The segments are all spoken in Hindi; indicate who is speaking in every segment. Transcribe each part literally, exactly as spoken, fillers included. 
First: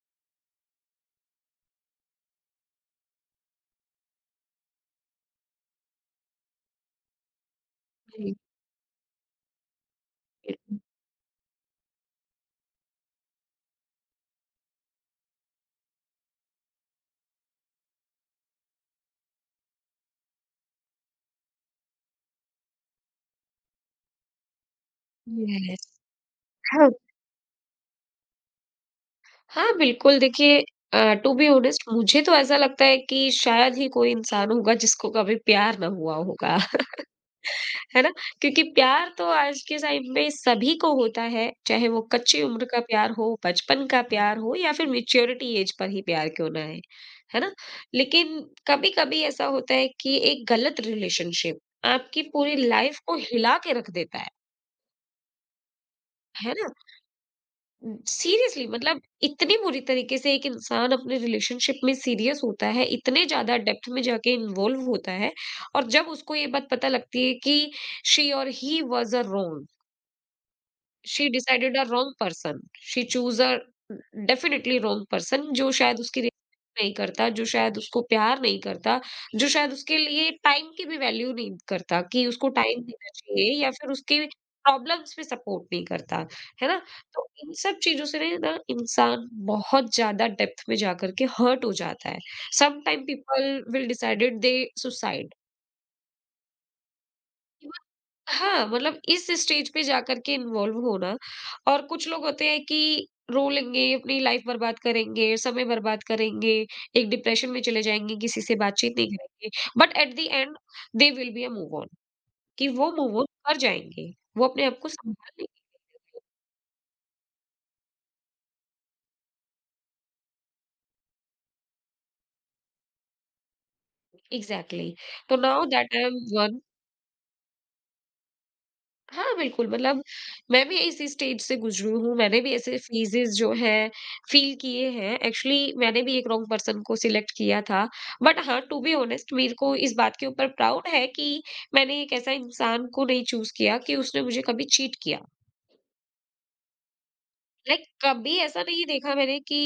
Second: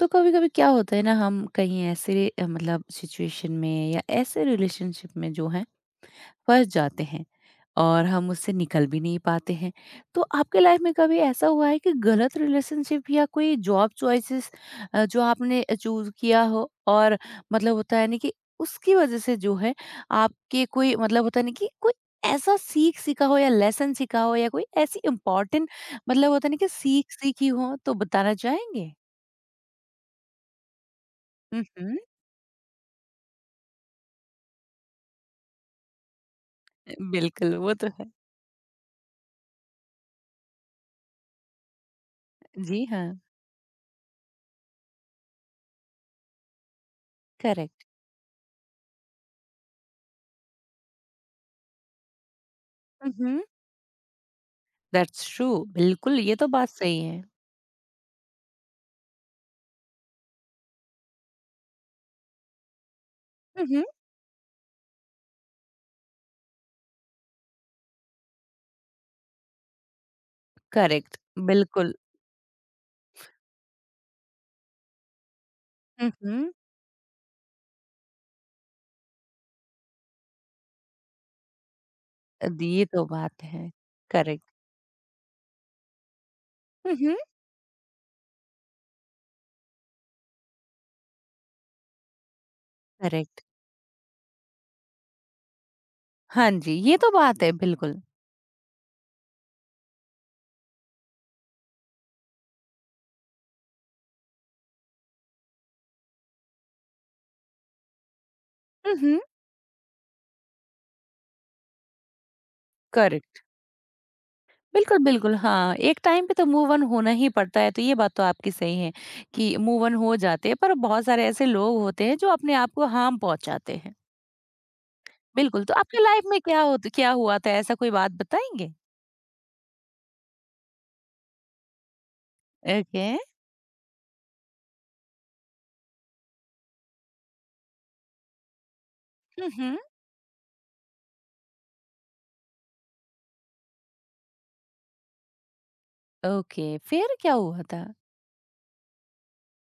Speaker 1: तो कभी-कभी क्या होता है ना हम कहीं ऐसे अ, मतलब सिचुएशन में या ऐसे रिलेशनशिप में जो है फँस जाते हैं और हम उससे निकल भी नहीं पाते हैं। तो
Speaker 2: यस।
Speaker 1: आपके लाइफ में कभी ऐसा हुआ है कि गलत रिलेशनशिप या कोई जॉब चॉइसेस अ, जो आपने चूज़ किया हो और मतलब होता है ना कि उसकी वज़ह से जो है आपके कोई मतलब होता है ना कि कोई ऐसा सीख सीखा हो या लेसन सीखा हो या कोई ऐसी इम्पोर्टेंट मतलब होता है ना कि
Speaker 2: हाँ,
Speaker 1: सीख सीखी हो तो बताना चाहेंगे?
Speaker 2: हाँ, बिल्कुल देखिए। अ, टू बी
Speaker 1: हुँ,
Speaker 2: ऑनेस्ट
Speaker 1: हुँ।
Speaker 2: मुझे तो ऐसा लगता है कि शायद ही कोई इंसान होगा जिसको कभी प्यार ना हुआ होगा।
Speaker 1: बिल्कुल, वो तो
Speaker 2: है ना?
Speaker 1: है।
Speaker 2: क्योंकि प्यार तो आज के टाइम में सभी को होता है, चाहे वो कच्ची उम्र का
Speaker 1: जी
Speaker 2: प्यार
Speaker 1: हाँ,
Speaker 2: हो, बचपन का प्यार हो या फिर मैच्योरिटी एज पर ही प्यार क्यों ना आए, है ना?
Speaker 1: करेक्ट।
Speaker 2: लेकिन कभी-कभी ऐसा होता है कि एक गलत रिलेशनशिप आपकी पूरी लाइफ
Speaker 1: हुँ,
Speaker 2: को
Speaker 1: हुँ।
Speaker 2: हिला के रख देता है,
Speaker 1: दैट्स ट्रू बिल्कुल, ये तो
Speaker 2: है ना?
Speaker 1: बात सही है।
Speaker 2: सीरियसली मतलब इतनी बुरी तरीके से एक इंसान अपने रिलेशनशिप में सीरियस होता है, इतने ज़्यादा
Speaker 1: हुँ, हुँ।
Speaker 2: डेप्थ में जाके इन्वॉल्व होता है। और जब उसको ये बात पता लगती है कि शी और he was a wrong,
Speaker 1: correct,
Speaker 2: she decided a
Speaker 1: बिल्कुल।
Speaker 2: Wrong person, she choose a definitely wrong person जो शायद
Speaker 1: हुँ,
Speaker 2: उसकी
Speaker 1: हुँ।
Speaker 2: रिस्पेक्ट नहीं करता, जो शायद उसको प्यार नहीं करता, जो शायद उसके लिए टाइम की भी वैल्यू नहीं करता कि उसको
Speaker 1: अ,
Speaker 2: टाइम
Speaker 1: ये तो
Speaker 2: देना
Speaker 1: बात
Speaker 2: चाहिए
Speaker 1: है।
Speaker 2: या फिर उसके
Speaker 1: करेक्ट,
Speaker 2: प्रॉब्लम्स में सपोर्ट नहीं करता, है ना?
Speaker 1: हुँ, हुँ।
Speaker 2: तो इन सब चीज़ों से ना इंसान बहुत ज़्यादा डेप्थ में जाकर के हर्ट हो जाता है। Some time
Speaker 1: correct.
Speaker 2: People will decided they suicide.
Speaker 1: हाँ जी, ये तो बात है बिल्कुल।
Speaker 2: हाँ, मतलब इस स्टेज पे जाकर के इन्वॉल्व होना। और कुछ लोग होते हैं कि रो लेंगे, अपनी लाइफ बर्बाद करेंगे, समय बर्बाद करेंगे, एक डिप्रेशन में चले जाएँगे, किसी से बातचीत
Speaker 1: हुँ,
Speaker 2: नहीं
Speaker 1: हुँ।
Speaker 2: करेंगे, but at the end they will be a move on, कि वो मूव ऑन
Speaker 1: करेक्ट,
Speaker 2: कर जाएँगे, वो अपने आप को
Speaker 1: बिल्कुल,
Speaker 2: संभाल
Speaker 1: बिल्कुल।
Speaker 2: लेंगे।
Speaker 1: हाँ, एक टाइम पे तो मूव ऑन होना ही पड़ता है, तो ये बात तो आपकी सही है कि मूव ऑन हो जाते हैं, पर बहुत सारे ऐसे लोग होते हैं जो अपने आप को हार्म पहुँचाते हैं।
Speaker 2: एग्ज़ैक्टली, तो नाउ
Speaker 1: बिल्कुल, तो
Speaker 2: दैट
Speaker 1: आपकी
Speaker 2: आई एम
Speaker 1: लाइफ में
Speaker 2: वन।
Speaker 1: क्या होत क्या हुआ था? ऐसा कोई बात बताएँगे?
Speaker 2: हाँ, बिल्कुल, मतलब मैं भी इस स्टेज से गुज़री हूँ, मैंने भी ऐसे
Speaker 1: ओके।
Speaker 2: फेजेज़ जो हैं, फ़ील किए हैं। एक्चुअली मैंने भी एक रॉन्ग पर्सन को सिलेक्ट किया था। बट हाँ, टू बी ऑनेस्ट
Speaker 1: हुँ,
Speaker 2: मेरे को
Speaker 1: हुँ।
Speaker 2: इस बात के ऊपर प्राउड है कि मैंने एक ऐसा इंसान को नहीं चूज़ किया कि उसने मुझे कभी चीट किया।
Speaker 1: ओके, फिर क्या हुआ
Speaker 2: लाइक
Speaker 1: था?
Speaker 2: कभी ऐसा नहीं देखा मैंने कि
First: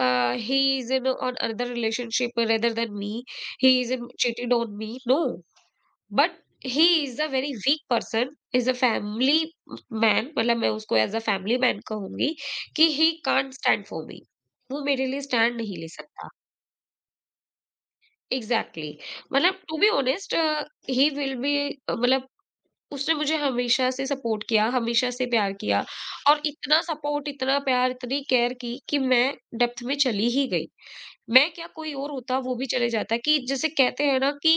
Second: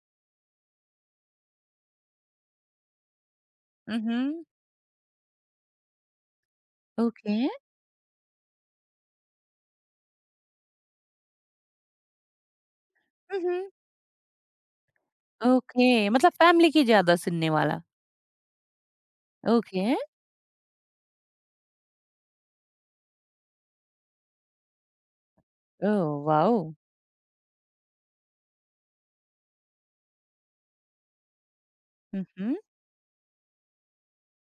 Speaker 2: uh, he is in on another relationship rather than me, he is in
Speaker 1: उहुँ।
Speaker 2: Cheated on me, no. But he is a
Speaker 1: okay.
Speaker 2: Very weak person, is a family man, मतलब मैं उसको एज अ फैमिली मैन कहूंगी कि ही कांट
Speaker 1: उहुँ।
Speaker 2: Stand for me. वो मेरे लिए स्टैंड नहीं ले
Speaker 1: ओके,
Speaker 2: सकता।
Speaker 1: मतलब फैमिली की ज़्यादा सुनने वाला।
Speaker 2: Exactly exactly. मतलब to
Speaker 1: okay,
Speaker 2: be honest he will be, मतलब उसने मुझे हमेशा से सपोर्ट किया, हमेशा से प्यार किया,
Speaker 1: ओह
Speaker 2: और
Speaker 1: वाओ!
Speaker 2: इतना सपोर्ट, इतना प्यार, इतनी केयर की कि मैं डेप्थ में चली ही गई। मैं क्या, कोई और होता वो
Speaker 1: उहुँ।
Speaker 2: भी चले जाता। कि जैसे कहते हैं ना कि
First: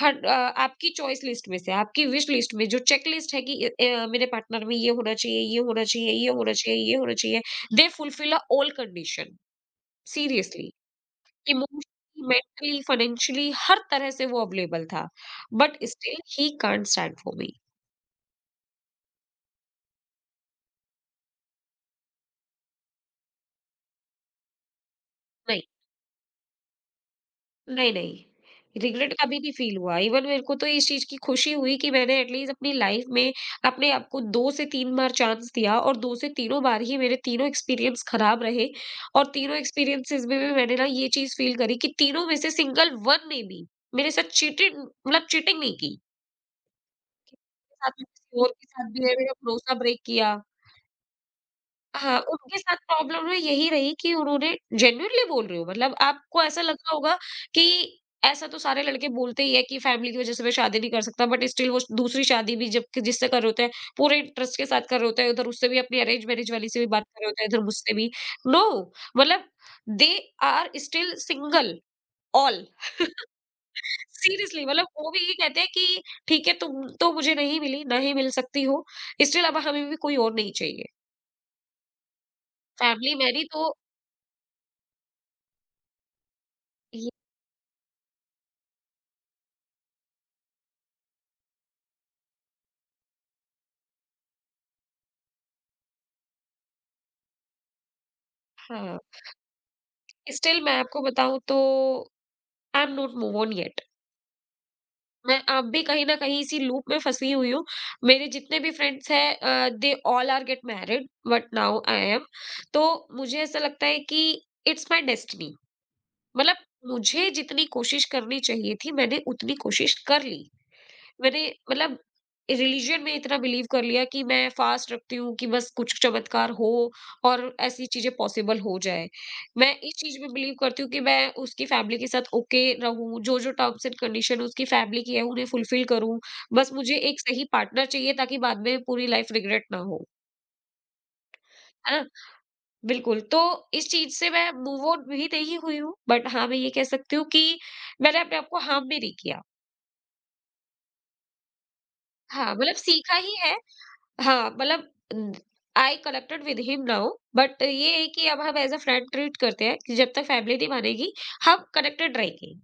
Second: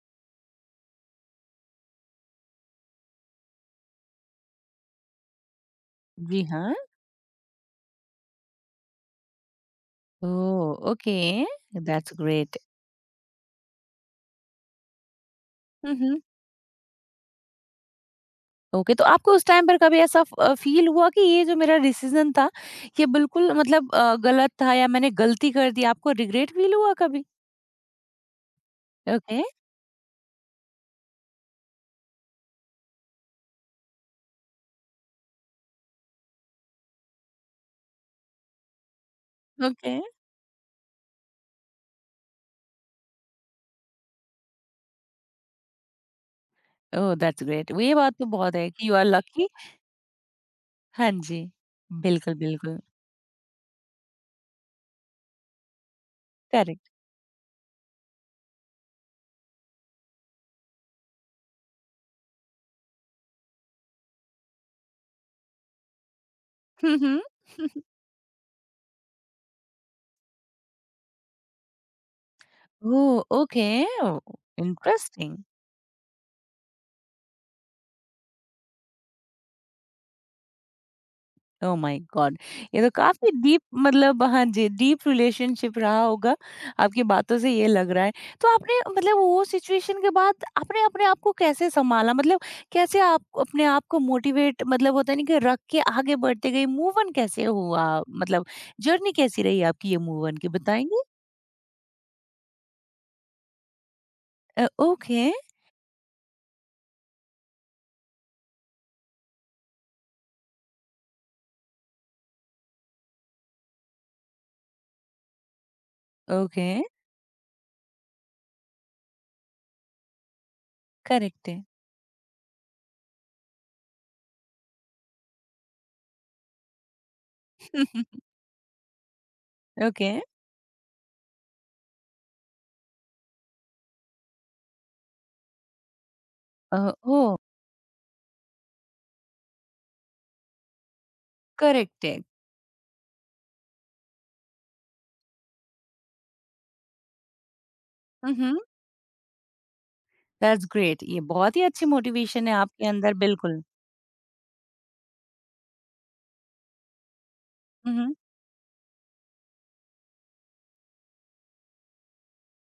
Speaker 2: हर अ, आपकी चॉइस लिस्ट में से, आपकी विश लिस्ट में जो चेक लिस्ट है कि अ, अ, मेरे पार्टनर में ये होना चाहिए, ये होना चाहिए, ये
Speaker 1: जी
Speaker 2: होना
Speaker 1: हाँ।
Speaker 2: चाहिए, ये होना चाहिए, they fulfil uh all condition, seriously
Speaker 1: oh! Okay, that's
Speaker 2: emotionally
Speaker 1: great.
Speaker 2: Mentally financially हर तरह से वो अवेलेबल था। बट
Speaker 1: उहुँ।
Speaker 2: Still he can't stand for me.
Speaker 1: Okay, तो आपको उस टाइम पर कभी ऐसा फ अ, फ़ील हुआ कि ये जो मेरा डिसीज़न था, ये बिल्कुल मतलब अ, गलत था या मैंने गलती कर दी, आपको रिग्रेट फ़ील हुआ कभी?
Speaker 2: नहीं, नहीं। रिग्रेट कभी
Speaker 1: ओके।
Speaker 2: नहीं फ़ील हुआ। इवन मेरे को तो इस चीज़ की खुशी हुई कि मैंने एटलीस्ट अपनी लाइफ़ में अपने आप को दो से तीन बार चांस दिया, और दो से तीनों बार ही मेरे तीनों एक्सपीरियंस खराब रहे। और तीनों
Speaker 1: ओके।
Speaker 2: एक्सपीरियंसेज़ में भी मैंने ना ये चीज़ फ़ील करी कि तीनों में से सिंगल वन ने भी मेरे साथ चीटिंग, मतलब चीटिंग नहीं की।
Speaker 1: ओह! That's great.
Speaker 2: साथ
Speaker 1: ये
Speaker 2: में
Speaker 1: बात तो
Speaker 2: किसी और
Speaker 1: बहुत
Speaker 2: के
Speaker 1: है कि
Speaker 2: साथ
Speaker 1: यू आर
Speaker 2: भी है, मेरा
Speaker 1: लकी
Speaker 2: भरोसा ब्रेक किया।
Speaker 1: हाँ जी,
Speaker 2: हाँ,
Speaker 1: बिल्कुल,
Speaker 2: उनके साथ
Speaker 1: बिल्कुल,
Speaker 2: प्रॉब्लम ना यही रही कि उन्होंने, जेन्युइनली बोल रही हूँ मतलब, आपको ऐसा
Speaker 1: करेक्ट।
Speaker 2: लगा होगा कि ऐसा तो सारे लड़के बोलते ही है कि फैमिली की वज़ह से मैं शादी नहीं कर सकता, बट स्टिल वो दूसरी शादी भी जब जिससे कर रहे होते हैं, पूरे इंटरेस्ट के साथ कर रहे होते हैं, उधर उससे भी अपनी अरेंज मैरेज वाली से भी
Speaker 1: हुँ,
Speaker 2: बात कर
Speaker 1: हुँ।
Speaker 2: रहे होते हैं, इधर मुझसे भी। नो no, मतलब they are still single all,
Speaker 1: oh! Okay
Speaker 2: seriously, मतलब वो भी ये
Speaker 1: इंटरेस्टिंग।
Speaker 2: कहते हैं कि ठीक है तुम तो मुझे नहीं मिली, ना ही मिल सकती हो, स्टिल अब हमें भी कोई और नहीं चाहिए।
Speaker 1: Oh my god! ये तो
Speaker 2: फैमिली
Speaker 1: काफ़ी
Speaker 2: मेरी
Speaker 1: डीप
Speaker 2: तो
Speaker 1: मतलब हाँ जी, डीप रिलेशनशिप रहा होगा, आपकी
Speaker 2: ये,
Speaker 1: बातों से ये लग रहा है। तो आपने मतलब वो सिचुएशन के बाद आपने अपने आप को कैसे सँभाला? मतलब कैसे आप अपने आप को मोटिवेट मतलब होता है ना कि रख के आगे बढ़ते गए, मूव ऑन कैसे हुआ? मतलब
Speaker 2: हाँ।
Speaker 1: जर्नी कैसी रही आपकी ये मूव ऑन की
Speaker 2: स्टिल मैं आपको
Speaker 1: बताएँगे?
Speaker 2: बताऊँ तो I am not move on yet.
Speaker 1: Uh, okay,
Speaker 2: मैं अब भी कहीं न कहीं इसी लूप में फँसी हुई हूँ। मेरे जितने भी फ्रेंड्स हैं uh, they all are get married but now I am. तो मुझे ऐसा लगता है कि इट्स माय डेस्टिनी, मतलब
Speaker 1: ओके,
Speaker 2: मुझे जितनी कोशिश करनी चाहिए थी मैंने उतनी कोशिश कर ली। मैंने,
Speaker 1: करेक्ट है।
Speaker 2: मतलब, रिलीजन में इतना बिलीव कर लिया कि मैं फास्ट रखती हूँ कि बस कुछ चमत्कार हो और ऐसी चीजें पॉसिबल हो जाए। मैं इस
Speaker 1: ओके।
Speaker 2: चीज में बिलीव करती हूँ कि मैं उसकी फैमिली के साथ ओके रहूं, जो जो टर्म्स एंड कंडीशन उसकी फैमिली की है उन्हें फुलफिल करूं। बस
Speaker 1: अ,
Speaker 2: मुझे एक
Speaker 1: ओह!
Speaker 2: सही पार्टनर चाहिए ताकि बाद में पूरी लाइफ रिग्रेट ना हो, है
Speaker 1: करेक्ट
Speaker 2: ना?
Speaker 1: है।
Speaker 2: बिल्कुल। तो इस चीज से मैं मूव ऑन भी नहीं हुई हूँ, बट हाँ मैं ये कह सकती हूँ कि मैंने
Speaker 1: हुँ,
Speaker 2: अपने आप
Speaker 1: हुँ।
Speaker 2: को हार्म भी नहीं किया।
Speaker 1: दैट्स ग्रेट ये बहुत ही अच्छी मोटिवेशन
Speaker 2: हाँ
Speaker 1: है
Speaker 2: मतलब
Speaker 1: आपके
Speaker 2: सीखा
Speaker 1: अंदर
Speaker 2: ही है।
Speaker 1: बिल्कुल।
Speaker 2: हाँ, मतलब I connected with him now, but
Speaker 1: हुँ,
Speaker 2: ये है
Speaker 1: हुँ।
Speaker 2: कि अब हम एज अ फ्रेंड ट्रीट करते हैं कि जब तक फैमिली नहीं मानेगी, हम कनेक्टेड रहेंगे।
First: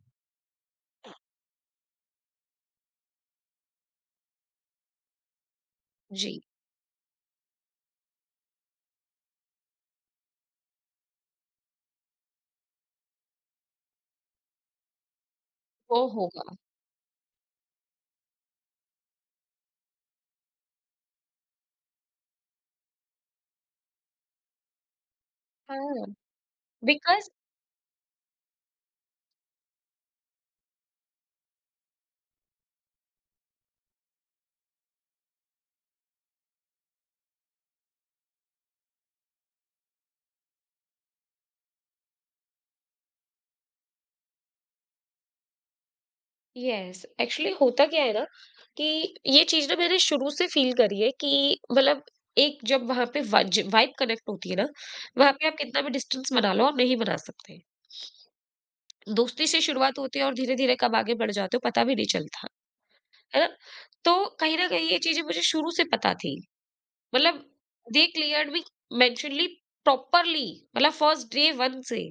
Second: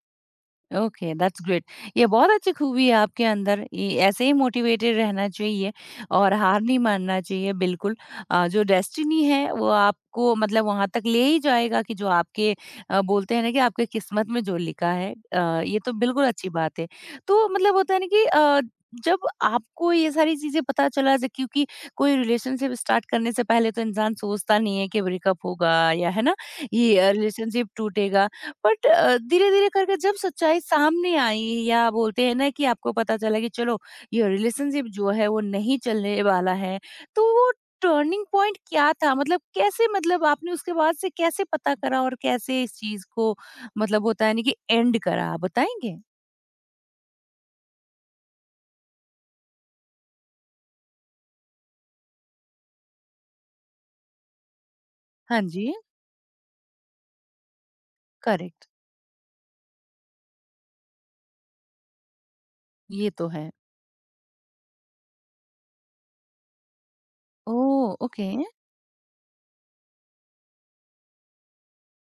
Speaker 1: ओके दैट्स ग्रेट ये बहुत अच्छी खूबी है आपके अंदर ये ऐसे ही मोटिवेटेड रहना चाहिए और
Speaker 2: जी,
Speaker 1: हार नहीं मानना चाहिए बिल्कुल अ, जो डेस्टिनी है वो आपको मतलब वहां तक ले ही जाएगा कि जो आपके अ, बोलते हैं ना कि आपके किस्मत में जो लिखा है अ, ये तो
Speaker 2: वो
Speaker 1: बिल्कुल अच्छी
Speaker 2: होगा।
Speaker 1: बात है तो मतलब होता है ना कि अ, जब आपको ये सारी चीजें पता चला जब- क्योंकि कोई रिलेशनशिप स्टार्ट करने से पहले तो इंसान सोचता नहीं है कि ब्रेकअप होगा
Speaker 2: हाँ,
Speaker 1: या है ना ये
Speaker 2: बिकॉज़,
Speaker 1: रिलेशनशिप टूटेगा बट अ, धीरे-धीरे करके जब सच्चाई सामने आई या बोलते हैं ना कि आपको पता चला कि चलो ये रिलेशनशिप जो है वो नहीं चलने वाला है, तो वो टर्निंग पॉइंट क्या था? मतलब कैसे मतलब आपने उसके बाद से कैसे पता करा और कैसे इस चीज़ को मतलब होता है ना कि एंड करा, आप बताएँगे?
Speaker 2: यस एक्चुअली होता क्या है ना कि ये चीज़ ना मैंने शुरू से फील करी है कि, मतलब एक जब वहाँ पे वज वाइब कनेक्ट होती है ना, वहाँ
Speaker 1: हाँ
Speaker 2: पे आप
Speaker 1: जी,
Speaker 2: कितना भी डिस्टेंस बना लो, आप नहीं बना सकते।
Speaker 1: करेक्ट।
Speaker 2: दोस्ती से शुरुआत होती है और धीरे-धीरे कब आगे बढ़ जाते हो पता भी नहीं चलता,
Speaker 1: ये तो
Speaker 2: है ना?
Speaker 1: है।
Speaker 2: तो कहीं न कहीं ये चीज़ें मुझे शुरू से पता थी, मतलब
Speaker 1: oh!
Speaker 2: They
Speaker 1: okay.
Speaker 2: Cleared me mentally properly, मतलब फर्स्ट डे वन से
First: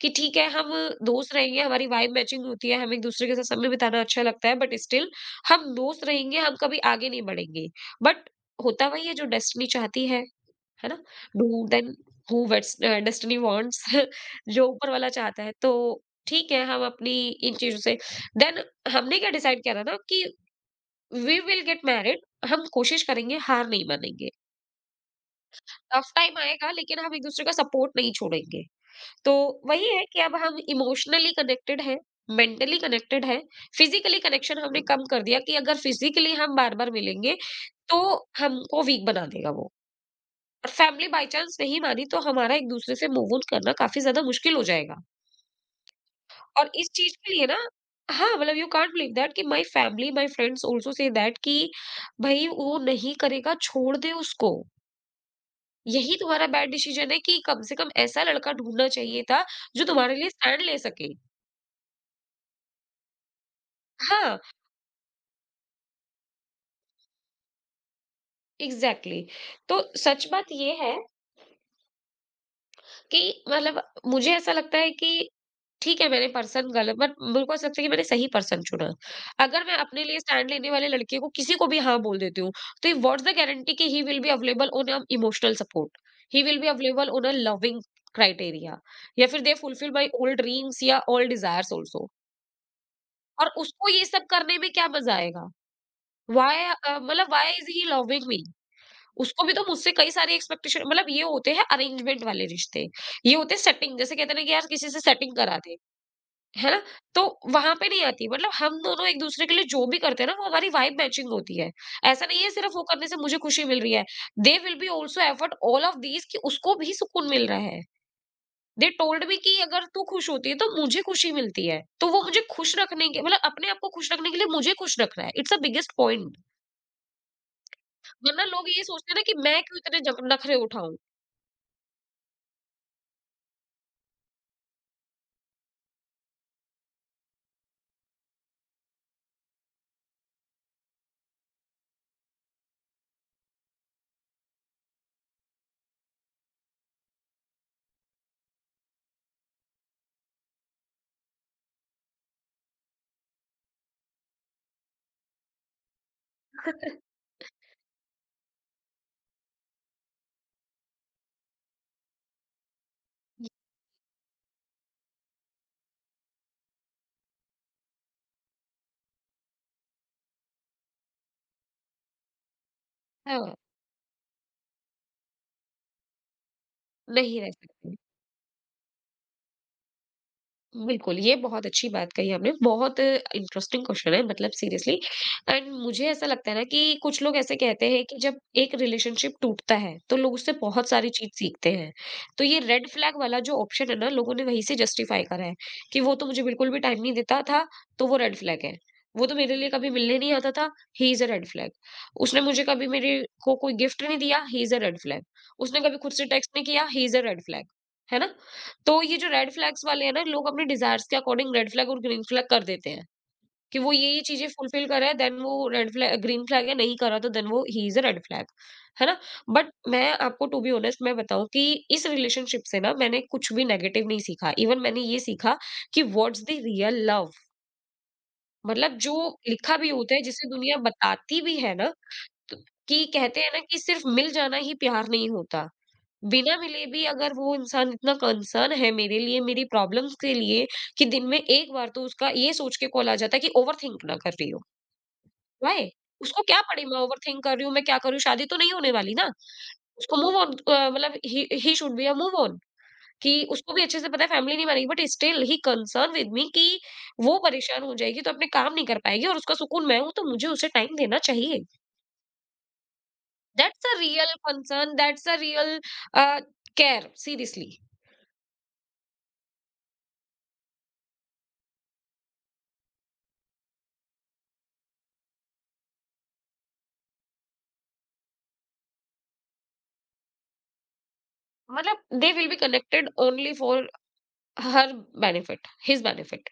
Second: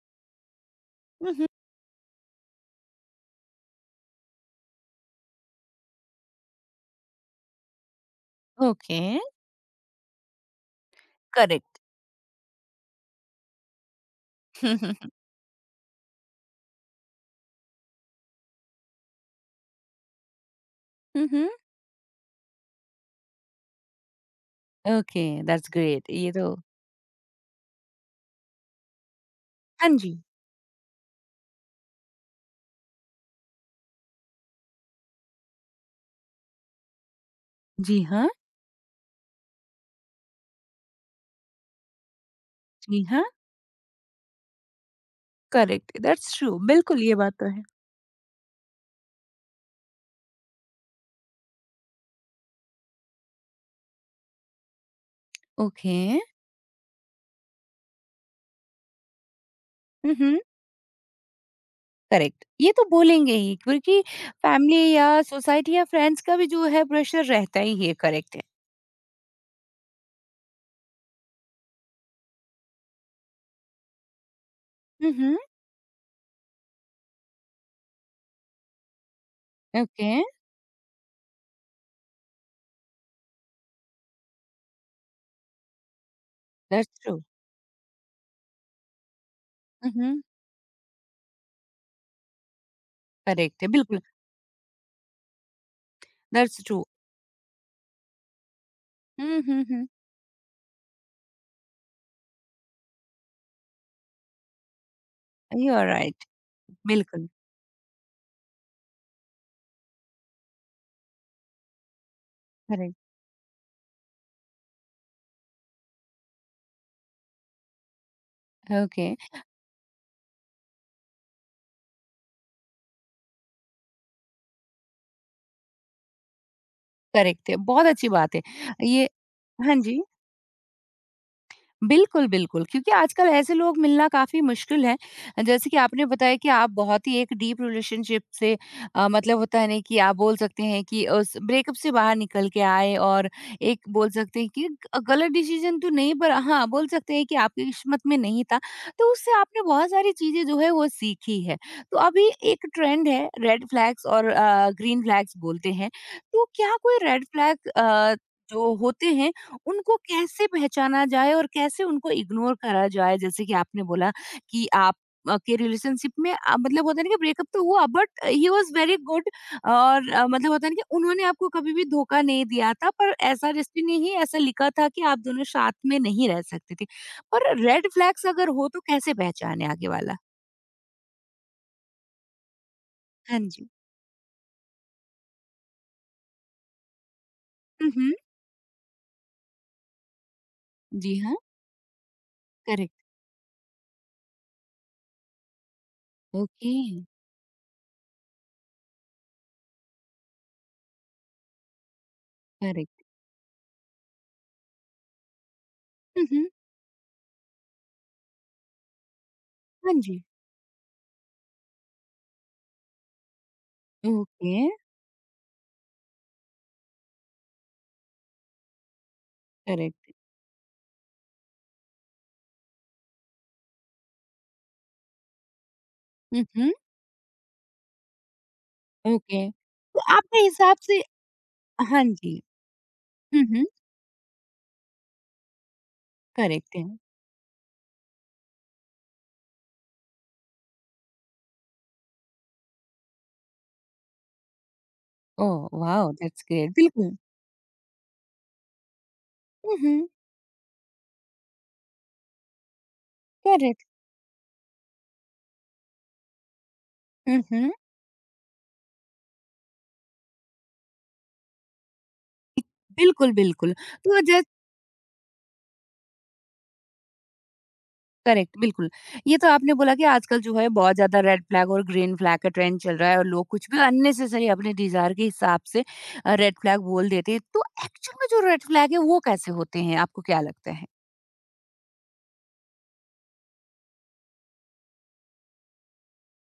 Speaker 2: कि ठीक है हम
Speaker 1: हुँ,
Speaker 2: दोस्त
Speaker 1: हुँ।
Speaker 2: रहेंगे, हमारी वाइब मैचिंग होती है, हमें एक दूसरे के साथ समय बिताना अच्छा लगता है, बट स्टिल हम दोस्त रहेंगे, हम कभी आगे नहीं बढ़ेंगे। बट होता
Speaker 1: ओके,
Speaker 2: वही है जो डेस्टिनी चाहती है है ना? Do
Speaker 1: correct.
Speaker 2: Then who destiny wants, जो ऊपर वाला चाहता है तो ठीक है हम अपनी इन चीजों से, देन हमने क्या डिसाइड किया था ना कि
Speaker 1: हुँ,
Speaker 2: वी
Speaker 1: हुँ।
Speaker 2: विल गेट मैरिड, हम कोशिश करेंगे, हार नहीं मानेंगे,
Speaker 1: ओके, दैट्स ग्रेट।
Speaker 2: टफ
Speaker 1: ये
Speaker 2: टाइम
Speaker 1: तो
Speaker 2: आएगा लेकिन हम एक-दूसरे का सपोर्ट नहीं छोड़ेंगे। तो वही
Speaker 1: हाँ
Speaker 2: है
Speaker 1: जी।
Speaker 2: कि अब हम इमोशनली कनेक्टेड हैं, मेंटली कनेक्टेड हैं, फिज़िकली कनेक्शन हमने कम कर दिया कि अगर फिज़िकली हम बार-बार मिलेंगे, तो
Speaker 1: जी हाँ,
Speaker 2: हमको वीक बना देगा वो। और फैमिली बाय चांस नहीं मानी तो हमारा एक-दूसरे
Speaker 1: जी
Speaker 2: से
Speaker 1: हाँ।
Speaker 2: मूव ऑन करना काफ़ी ज़्यादा मुश्किल हो जाएगा।
Speaker 1: करेक्ट दैट्स ट्रू
Speaker 2: और इस
Speaker 1: बिल्कुल
Speaker 2: चीज़
Speaker 1: ये
Speaker 2: के
Speaker 1: बात
Speaker 2: लिए
Speaker 1: तो
Speaker 2: ना,
Speaker 1: है
Speaker 2: हाँ, मतलब यू कांट बिलीव दैट कि my family, my friends also say that कि भई वो नहीं करेगा, छोड़ दे उसको।
Speaker 1: ओके
Speaker 2: यही तुम्हारा बैड डिसीजन है कि कम से कम ऐसा लड़का ढूंढना चाहिए था जो हम्म, तुम्हारे लिए
Speaker 1: हम्म
Speaker 2: स्टैंड ले सके।
Speaker 1: करेक्ट ये तो बोलेंगे ही क्योंकि
Speaker 2: हाँ
Speaker 1: फैमिली या सोसाइटी या फ्रेंड्स का भी जो है प्रेशर रहता ही है करेक्ट है
Speaker 2: एग्जैक्टली exactly. तो सच बात ये है कि, मतलब, मुझे ऐसा लगता है कि
Speaker 1: हम्म
Speaker 2: ठीक है मैंने पर्सन गलत, बट मेरे को ऐसा लगता है कि मैंने सही पर्सन चुना। अगर मैं अपने
Speaker 1: ओके
Speaker 2: लिए स्टैंड लेने वाले लड़के को, किसी को भी हाँ बोल देती हूँ, तो व्हाट्स द गारंटी कि he will be available on a emotional support, he will be
Speaker 1: that's
Speaker 2: available
Speaker 1: true
Speaker 2: on a loving criteria, या फिर they fulfil my
Speaker 1: hmm
Speaker 2: old dreams या ओल्ड डिजायर्स ऑल्सो। और
Speaker 1: करेक्ट है
Speaker 2: उसको
Speaker 1: बिल्कुल
Speaker 2: ये सब करने में क्या मज़ा आएगा?
Speaker 1: दैट्स
Speaker 2: व्हाई
Speaker 1: ट्रू
Speaker 2: अ, मतलब why is he loving me?
Speaker 1: Hmm
Speaker 2: उसको भी तो
Speaker 1: हम्म
Speaker 2: मुझसे कई सारी एक्सपेक्टेशन, मतलब ये होते हैं अरेंजमेंट वाले रिश्ते। ये होते हैं सेटिंग, जैसे कहते हैं ना कि यार किसी से सेटिंग करा
Speaker 1: यू
Speaker 2: दे,
Speaker 1: आर राइट
Speaker 2: है ना? तो
Speaker 1: बिल्कुल
Speaker 2: वहाँ पे नहीं आती, मतलब हम दोनों एक-दूसरे के लिए जो भी करते हैं ना वो हमारी वाइब मैचिंग होती है। ऐसा नहीं है सिर्फ़ वो
Speaker 1: करेक्ट
Speaker 2: करने से मुझे खुशी मिल रही है। They will be also effort all of these कि उसको भी सुकून मिल रहा है। दे
Speaker 1: ओके
Speaker 2: टोल्ड मी कि अगर तू खुश होती है तो मुझे खुशी मिलती है। तो वो मुझे खुश रखने के, मतलब अपने आप को खुश रखने के लिए मुझे खुश रखना है। It's a biggest point.
Speaker 1: Correct है बहुत अच्छी बात है
Speaker 2: वरना लोग ये
Speaker 1: ये
Speaker 2: सोचते हैं ना कि मैं
Speaker 1: हाँ
Speaker 2: क्यों इतने
Speaker 1: जी
Speaker 2: जग नखरे उठाऊँ।
Speaker 1: बिल्कुल, बिल्कुल, क्योंकि आजकल ऐसे लोग मिलना काफ़ी मुश्किल है। जैसे कि आपने बताया कि आप बहुत ही एक डीप रिलेशनशिप से अ, मतलब होता है ना कि आप बोल सकते हैं कि उस ब्रेकअप से बाहर निकल के आए और एक बोल सकते हैं कि ग गलत डिसीज़न तो नहीं पर हाँ, बोल सकते हैं कि आपकी किस्मत में नहीं था। तो उससे आपने बहुत सारी चीज़ें जो है वो सीखी है। तो अभी एक ट्रेंड है रेड फ्लैग्स और अ, ग्रीन फ्लैग्स बोलते हैं। तो क्या कोई रेड फ्लैग अ, जो होते हैं उनको कैसे पहचाना जाए और कैसे उनको इग्नोर करा जाए? जैसे कि आपने बोला कि आप अ, के रिलेशनशिप में अ, मतलब होता है ना कि ब्रेकअप तो हुआ but he was very good और अ, मतलब होता है ना कि उन्होंने आपको कभी भी धोखा नहीं दिया था पर ऐसा
Speaker 2: हाँ,
Speaker 1: डेस्टिनी ही ऐसा लिखा था कि आप दोनों साथ में नहीं रह सकते थे।
Speaker 2: नहीं रह
Speaker 1: पर रेड
Speaker 2: सकते।
Speaker 1: फ्लैग्स अगर हो तो कैसे पहचाने आगे वाला?
Speaker 2: बिल्कुल, ये बहुत अच्छी बात कही आपने, बहुत
Speaker 1: हाँ जी।
Speaker 2: इंटरेस्टिंग क्वेश्चन है, मतलब सीरियसली। एंड मुझे ऐसा लगता है ना कि कुछ लोग ऐसे कहते
Speaker 1: हुँ,
Speaker 2: हैं
Speaker 1: हुँ।
Speaker 2: कि जब एक रिलेशनशिप टूटता है, तो लोग उससे बहुत सारी
Speaker 1: जी
Speaker 2: चीज़
Speaker 1: हाँ,
Speaker 2: सीखते हैं। तो ये रेड
Speaker 1: करेक्ट।
Speaker 2: फ्लैग वाला जो ऑप्शन है ना, लोगों ने वहीं से जस्टिफाई करा है कि वो तो मुझे बिल्कुल
Speaker 1: ओके,
Speaker 2: भी टाइम नहीं देता था, तो वो रेड फ्लैग है। वो तो मेरे लिए कभी मिलने नहीं आता था, he is a red flag. उसने मुझे कभी,
Speaker 1: करेक्ट।
Speaker 2: मेरे को कोई गिफ्ट नहीं दिया, he is a red flag. उसने कभी खुद से
Speaker 1: हुँ, हुँ।
Speaker 2: टेक्स्ट नहीं किया, he is a red flag. है ना? तो ये जो रेड फ्लैग्स
Speaker 1: हाँ
Speaker 2: वाले हैं
Speaker 1: जी।
Speaker 2: ना, लोग अपने डिज़ायर्स के अकॉर्डिंग रेड फ्लैग और ग्रीन फ्लैग कर देते हैं, कि वो ये-ये चीज़ें
Speaker 1: ओके,
Speaker 2: फुलफ़िल कर रहा है, देन वो रेड फ्लैग ग्रीन फ्लैग है, नहीं कर रहा तो देन वो he is a red flag, है ना? बट मैं
Speaker 1: करेक्ट।
Speaker 2: आपको टू बी ऑनेस्ट मैं बताऊँ कि इस रिलेशनशिप से ना मैंने कुछ भी नेगेटिव नहीं सीखा, इवन मैंने ये सीखा कि व्हाट्स
Speaker 1: हुँ,
Speaker 2: द
Speaker 1: हुँ।
Speaker 2: Real love. मतलब जो
Speaker 1: ओके,
Speaker 2: लिखा भी
Speaker 1: तो
Speaker 2: होता है,
Speaker 1: आपके
Speaker 2: जिसे दुनिया
Speaker 1: हिसाब से
Speaker 2: बताती भी है ना,
Speaker 1: हाँ जी।
Speaker 2: तो कि कहते
Speaker 1: हुँ,
Speaker 2: हैं ना
Speaker 1: हुँ,
Speaker 2: कि सिर्फ़ मिल जाना ही प्यार नहीं होता। बिना
Speaker 1: करेक्ट है।
Speaker 2: मिले भी अगर वो इंसान इतना कंसर्न है मेरे लिए, मेरी प्रॉब्लम्स के लिए कि दिन में एक बार तो उसका ये सोच के कॉल आ जाता है कि ओवरथिंक ना कर रही हो।
Speaker 1: Oh
Speaker 2: why?
Speaker 1: वाओ!
Speaker 2: उसको
Speaker 1: दैट्स
Speaker 2: क्या
Speaker 1: ग्रेट
Speaker 2: पड़ी मैं
Speaker 1: बिल्कुल।
Speaker 2: ओवरथिंक कर रही हूँ, मैं क्या करूँ? शादी तो नहीं होने वाली ना।
Speaker 1: हुँ, हुँ,
Speaker 2: उसको मूव ऑन अ, मतलब he he should be a move on कि उसको भी
Speaker 1: करेक्ट।
Speaker 2: अच्छे से पता है फैमिली नहीं बनेगी but still he concern with me कि वो
Speaker 1: हुँ, हुँ,
Speaker 2: परेशान हो जाएगी तो अपने काम नहीं कर पाएगी और उसका सुकून मैं हूँ तो मुझे उसे टाइम देना चाहिए।
Speaker 1: बिल्कुल, बिल्कुल।
Speaker 2: दैट्स अ
Speaker 1: तो
Speaker 2: real
Speaker 1: just
Speaker 2: concern, that's a real uh, care seriously.
Speaker 1: Correct बिल्कुल। ये तो आपने बोला कि आजकल जो है बहुत ज़्यादा रेड फ्लैग और ग्रीन फ्लैग का ट्रेंड चल रहा है और लोग कुछ भी अननेसेसरी अपने डिज़ायर के हिसाब से अ, रेड फ्लैग बोल देते हैं। तो एक्चुअल में जो रेड फ्लैग है वो कैसे होते हैं? आपको क्या लगता है?
Speaker 2: मतलब they will be connected only for her benefit, his benefit.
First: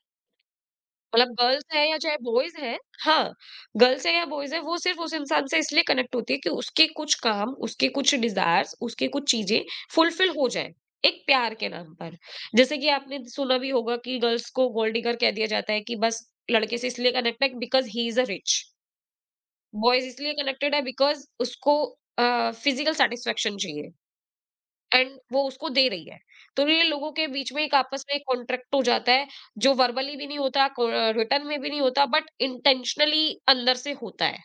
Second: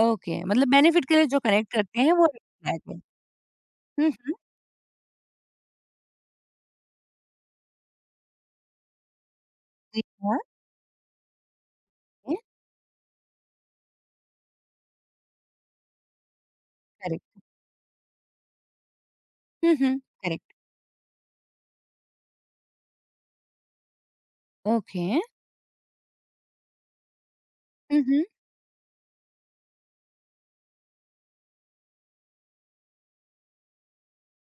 Speaker 1: Okay, मतलब बेनिफिट के लिए
Speaker 2: मतलब
Speaker 1: जो
Speaker 2: गर्ल्स
Speaker 1: कनेक्ट
Speaker 2: है या
Speaker 1: करते हैं
Speaker 2: चाहे
Speaker 1: वो
Speaker 2: बॉयज
Speaker 1: रेड
Speaker 2: है,
Speaker 1: फ्लैग है।
Speaker 2: हाँ, गर्ल्स
Speaker 1: हुँ,
Speaker 2: है या
Speaker 1: हुँ।
Speaker 2: बॉयज है, वो सिर्फ उस इंसान से इसलिए कनेक्ट होती है कि उसके कुछ काम, उसके कुछ डिजायर्स, उसके कुछ चीजें
Speaker 1: जी
Speaker 2: फुलफिल
Speaker 1: हाँ,
Speaker 2: हो जाए एक प्यार के नाम पर।
Speaker 1: ये
Speaker 2: जैसे कि आपने सुना भी होगा कि गर्ल्स को गोल्ड डिगर कह दिया जाता है कि बस लड़के से इसलिए कनेक्ट
Speaker 1: करेक्ट।
Speaker 2: है because he is a rich.
Speaker 1: हुँ, हुँ,
Speaker 2: बॉयज इसलिए
Speaker 1: करेक्ट।
Speaker 2: कनेक्टेड है बिकॉज उसको फिजिकल सेटिस्फेक्शन चाहिए
Speaker 1: ओके
Speaker 2: एंड वो उसको दे रही है। तो ये लोगों के बीच में एक
Speaker 1: हुँ,
Speaker 2: आपस में एक
Speaker 1: हुँ।
Speaker 2: कॉन्ट्रैक्ट हो जाता है, जो वर्बली भी नहीं होता, को अ, रिटन में भी नहीं होता बट इंटेंशनली अंदर से होता है।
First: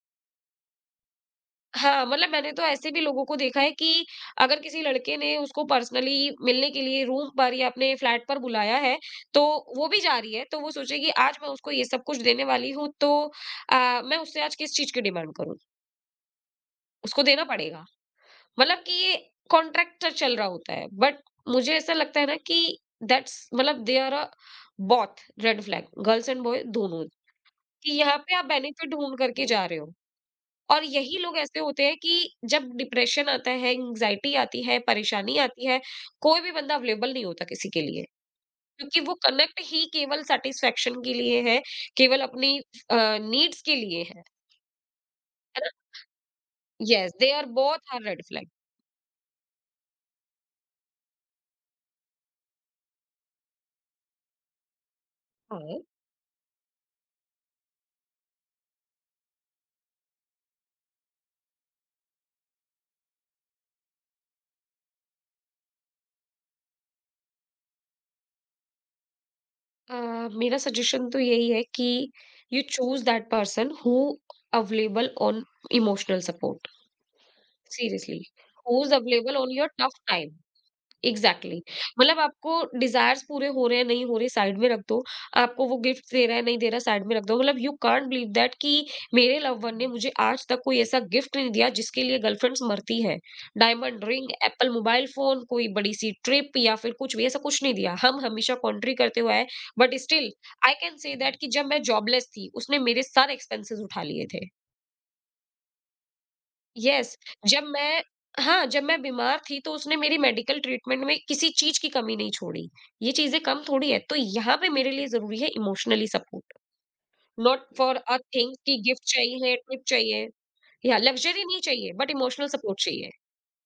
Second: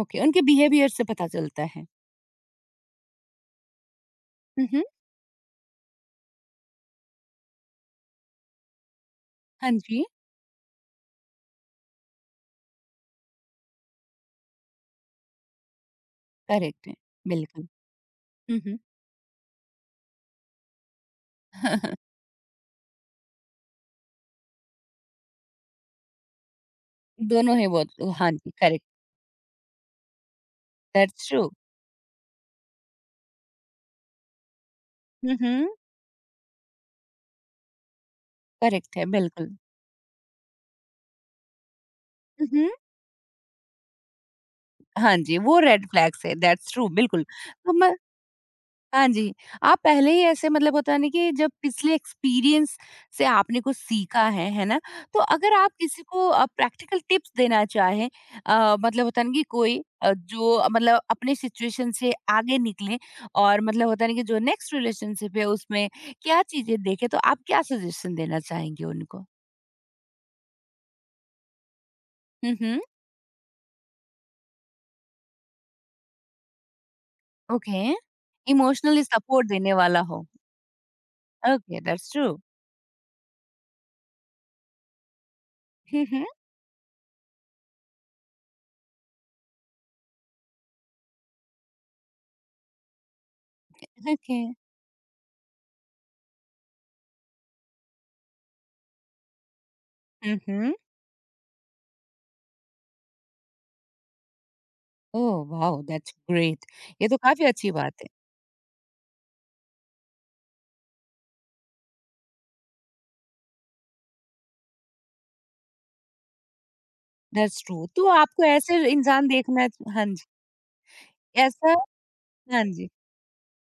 Speaker 1: ओके, उनके बिहेवियर से पता चलता है।
Speaker 2: हाँ, मतलब मैंने तो ऐसे भी लोगों को देखा है कि अगर
Speaker 1: हुँ,
Speaker 2: किसी
Speaker 1: हुँ।
Speaker 2: लड़के ने उसको पर्सनली मिलने के लिए रूम पर या अपने फ्लैट पर बुलाया है, तो
Speaker 1: हाँ
Speaker 2: वो भी
Speaker 1: जी,
Speaker 2: जा रही है, तो वो सोचेगी आज मैं उसको ये सब कुछ देने वाली हूँ, तो अ, मैं उससे आज किस चीज़ की डिमांड करूँ?
Speaker 1: करेक्ट है,
Speaker 2: उसको देना
Speaker 1: बिल्कुल।
Speaker 2: पड़ेगा।
Speaker 1: हुँ, हुँ।
Speaker 2: मतलब कि ये कॉन्ट्रैक्टर चल रहा होता है बट मुझे ऐसा लगता है ना कि दैट्स मतलब they are a both red flag, girls and boy दोनों,
Speaker 1: दोनों है
Speaker 2: कि
Speaker 1: बहुत
Speaker 2: यहाँ
Speaker 1: हाँ
Speaker 2: पे आप
Speaker 1: जी, करेक्ट
Speaker 2: बेनिफिट ढूंढ करके जा रहे हो। और यही
Speaker 1: दैट्स
Speaker 2: लोग
Speaker 1: ट्रू।
Speaker 2: ऐसे होते हैं कि जब डिप्रेशन आता है, एंग्जाइटी आती है,
Speaker 1: हुँ,
Speaker 2: परेशानी
Speaker 1: हुँ।
Speaker 2: आती है, कोई भी बंदा अवेलेबल नहीं होता किसी के लिए,
Speaker 1: करेक्ट
Speaker 2: क्योंकि
Speaker 1: है,
Speaker 2: वो
Speaker 1: बिल्कुल।
Speaker 2: कनेक्ट ही केवल सेटिस्फेक्शन के लिए है, केवल
Speaker 1: हुँ,
Speaker 2: अपनी
Speaker 1: हुँ।
Speaker 2: नीड्स के लिए है
Speaker 1: हाँ जी, वो
Speaker 2: है ना।
Speaker 1: रेड फ्लैग्स है दैट्स ट्रू
Speaker 2: यस,
Speaker 1: बिल्कुल।
Speaker 2: दे आर
Speaker 1: तो
Speaker 2: बोथ
Speaker 1: मैं
Speaker 2: आर रेड फ्लैग।
Speaker 1: हाँ जी, आप पहले ही ऐसे मतलब होता है ना कि जब पिछले एक्सपीरियंस से आपने कुछ सीखा है, है ना? तो अगर आप किसी को अ, प्रैक्टिकल टिप्स देना चाहें अ, मतलब होता है ना कि कोई अ, जो अ, मतलब अपने सिचुएशन से आगे निकले और मतलब होता है ना कि जो नेक्स्ट रिलेशनशिप है उसमें क्या चीज़ें देखें, तो आप क्या सजेशन देना चाहेंगे उनको?
Speaker 2: अ, मेरा सजेशन तो यही है कि
Speaker 1: हुँ,
Speaker 2: यू
Speaker 1: हुँ,
Speaker 2: choose that person who available on emotional support
Speaker 1: okay.
Speaker 2: Seriously, who is
Speaker 1: emotionally
Speaker 2: available
Speaker 1: support
Speaker 2: on your
Speaker 1: देने
Speaker 2: टफ
Speaker 1: वाला हो।
Speaker 2: Time, exactly.
Speaker 1: ओके, दैट्स
Speaker 2: मतलब
Speaker 1: ट्रू।
Speaker 2: आपको डिज़ायर्स पूरे हो रहे हैं, नहीं हो रहे, साइड में रख दो। आपको वो
Speaker 1: हुँ,
Speaker 2: गिफ्ट
Speaker 1: हुँ,
Speaker 2: दे रहा है, नहीं दे रहा, साइड में रख दो। मतलब यू कांट बिलीव दैट कि मेरे लव वन ने मुझे आज तक कोई ऐसा गिफ्ट नहीं दिया जिसके लिए गर्लफ्रेंड्स मरती हैं। Diamond ring,
Speaker 1: okay.
Speaker 2: Apple mobile phone, कोई बड़ी-सी ट्रिप या फिर कुछ भी ऐसा कुछ नहीं दिया। हम हमेशा कॉन्ट्री करते हुए आए बट स्टिल
Speaker 1: हुँ,
Speaker 2: आई
Speaker 1: हुँ।
Speaker 2: कैन से दैट कि जब मैं जॉबलेस थी उसने मेरे सारे एक्सपेंसेस उठा लिए थे।
Speaker 1: Oh wow! That's great. ये
Speaker 2: यस,
Speaker 1: तो काफ़ी
Speaker 2: जब
Speaker 1: अच्छी बात
Speaker 2: मैं
Speaker 1: है।
Speaker 2: हाँ जब मैं बीमार थी तो उसने मेरी मेडिकल ट्रीटमेंट में किसी चीज की कमी नहीं छोड़ी। ये चीजें कम थोड़ी है, तो यहाँ पे मेरे लिए जरूरी है emotionally support,
Speaker 1: that's
Speaker 2: not
Speaker 1: true.
Speaker 2: For
Speaker 1: तो
Speaker 2: अ
Speaker 1: आपको
Speaker 2: थिंग कि
Speaker 1: ऐसे
Speaker 2: गिफ्ट
Speaker 1: इंसान
Speaker 2: चाहिए,
Speaker 1: देखना
Speaker 2: ट्रिप
Speaker 1: च हाँ जी,
Speaker 2: चाहिए या लग्जरी नहीं
Speaker 1: ऐसा
Speaker 2: चाहिए बट इमोशनल
Speaker 1: हाँ
Speaker 2: सपोर्ट
Speaker 1: जी,
Speaker 2: चाहिए।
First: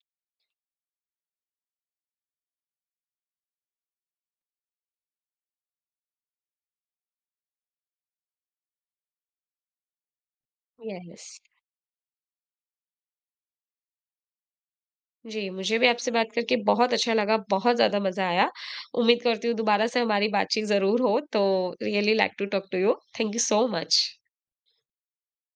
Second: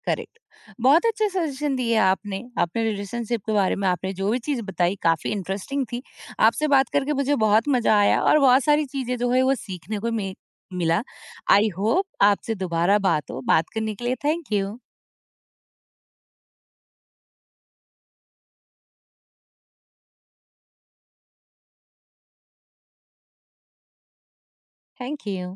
Speaker 1: करेक्ट। बहुत अच्छे सजेशन दिए आपने। अपने रिलेशनशिप के बारे में आपने जो भी चीज़ बताई काफ़ी इंटरेस्टिंग थी। आपसे बात करके मुझे बहुत मज़ा आया और बहुत सारी चीज़ें जो है वो सीखने को मि मिला।
Speaker 2: यस,
Speaker 1: आई होप आपसे दोबारा बात हो। बात करने के लिए थैंक यू।
Speaker 2: जी मुझे भी आपसे बात करके बहुत अच्छा लगा, बहुत ज्यादा मजा आया। उम्मीद करती हूँ दोबारा से हमारी बातचीत जरूर हो, तो really like to talk to you. Thank you so much.
Speaker 1: Thank you.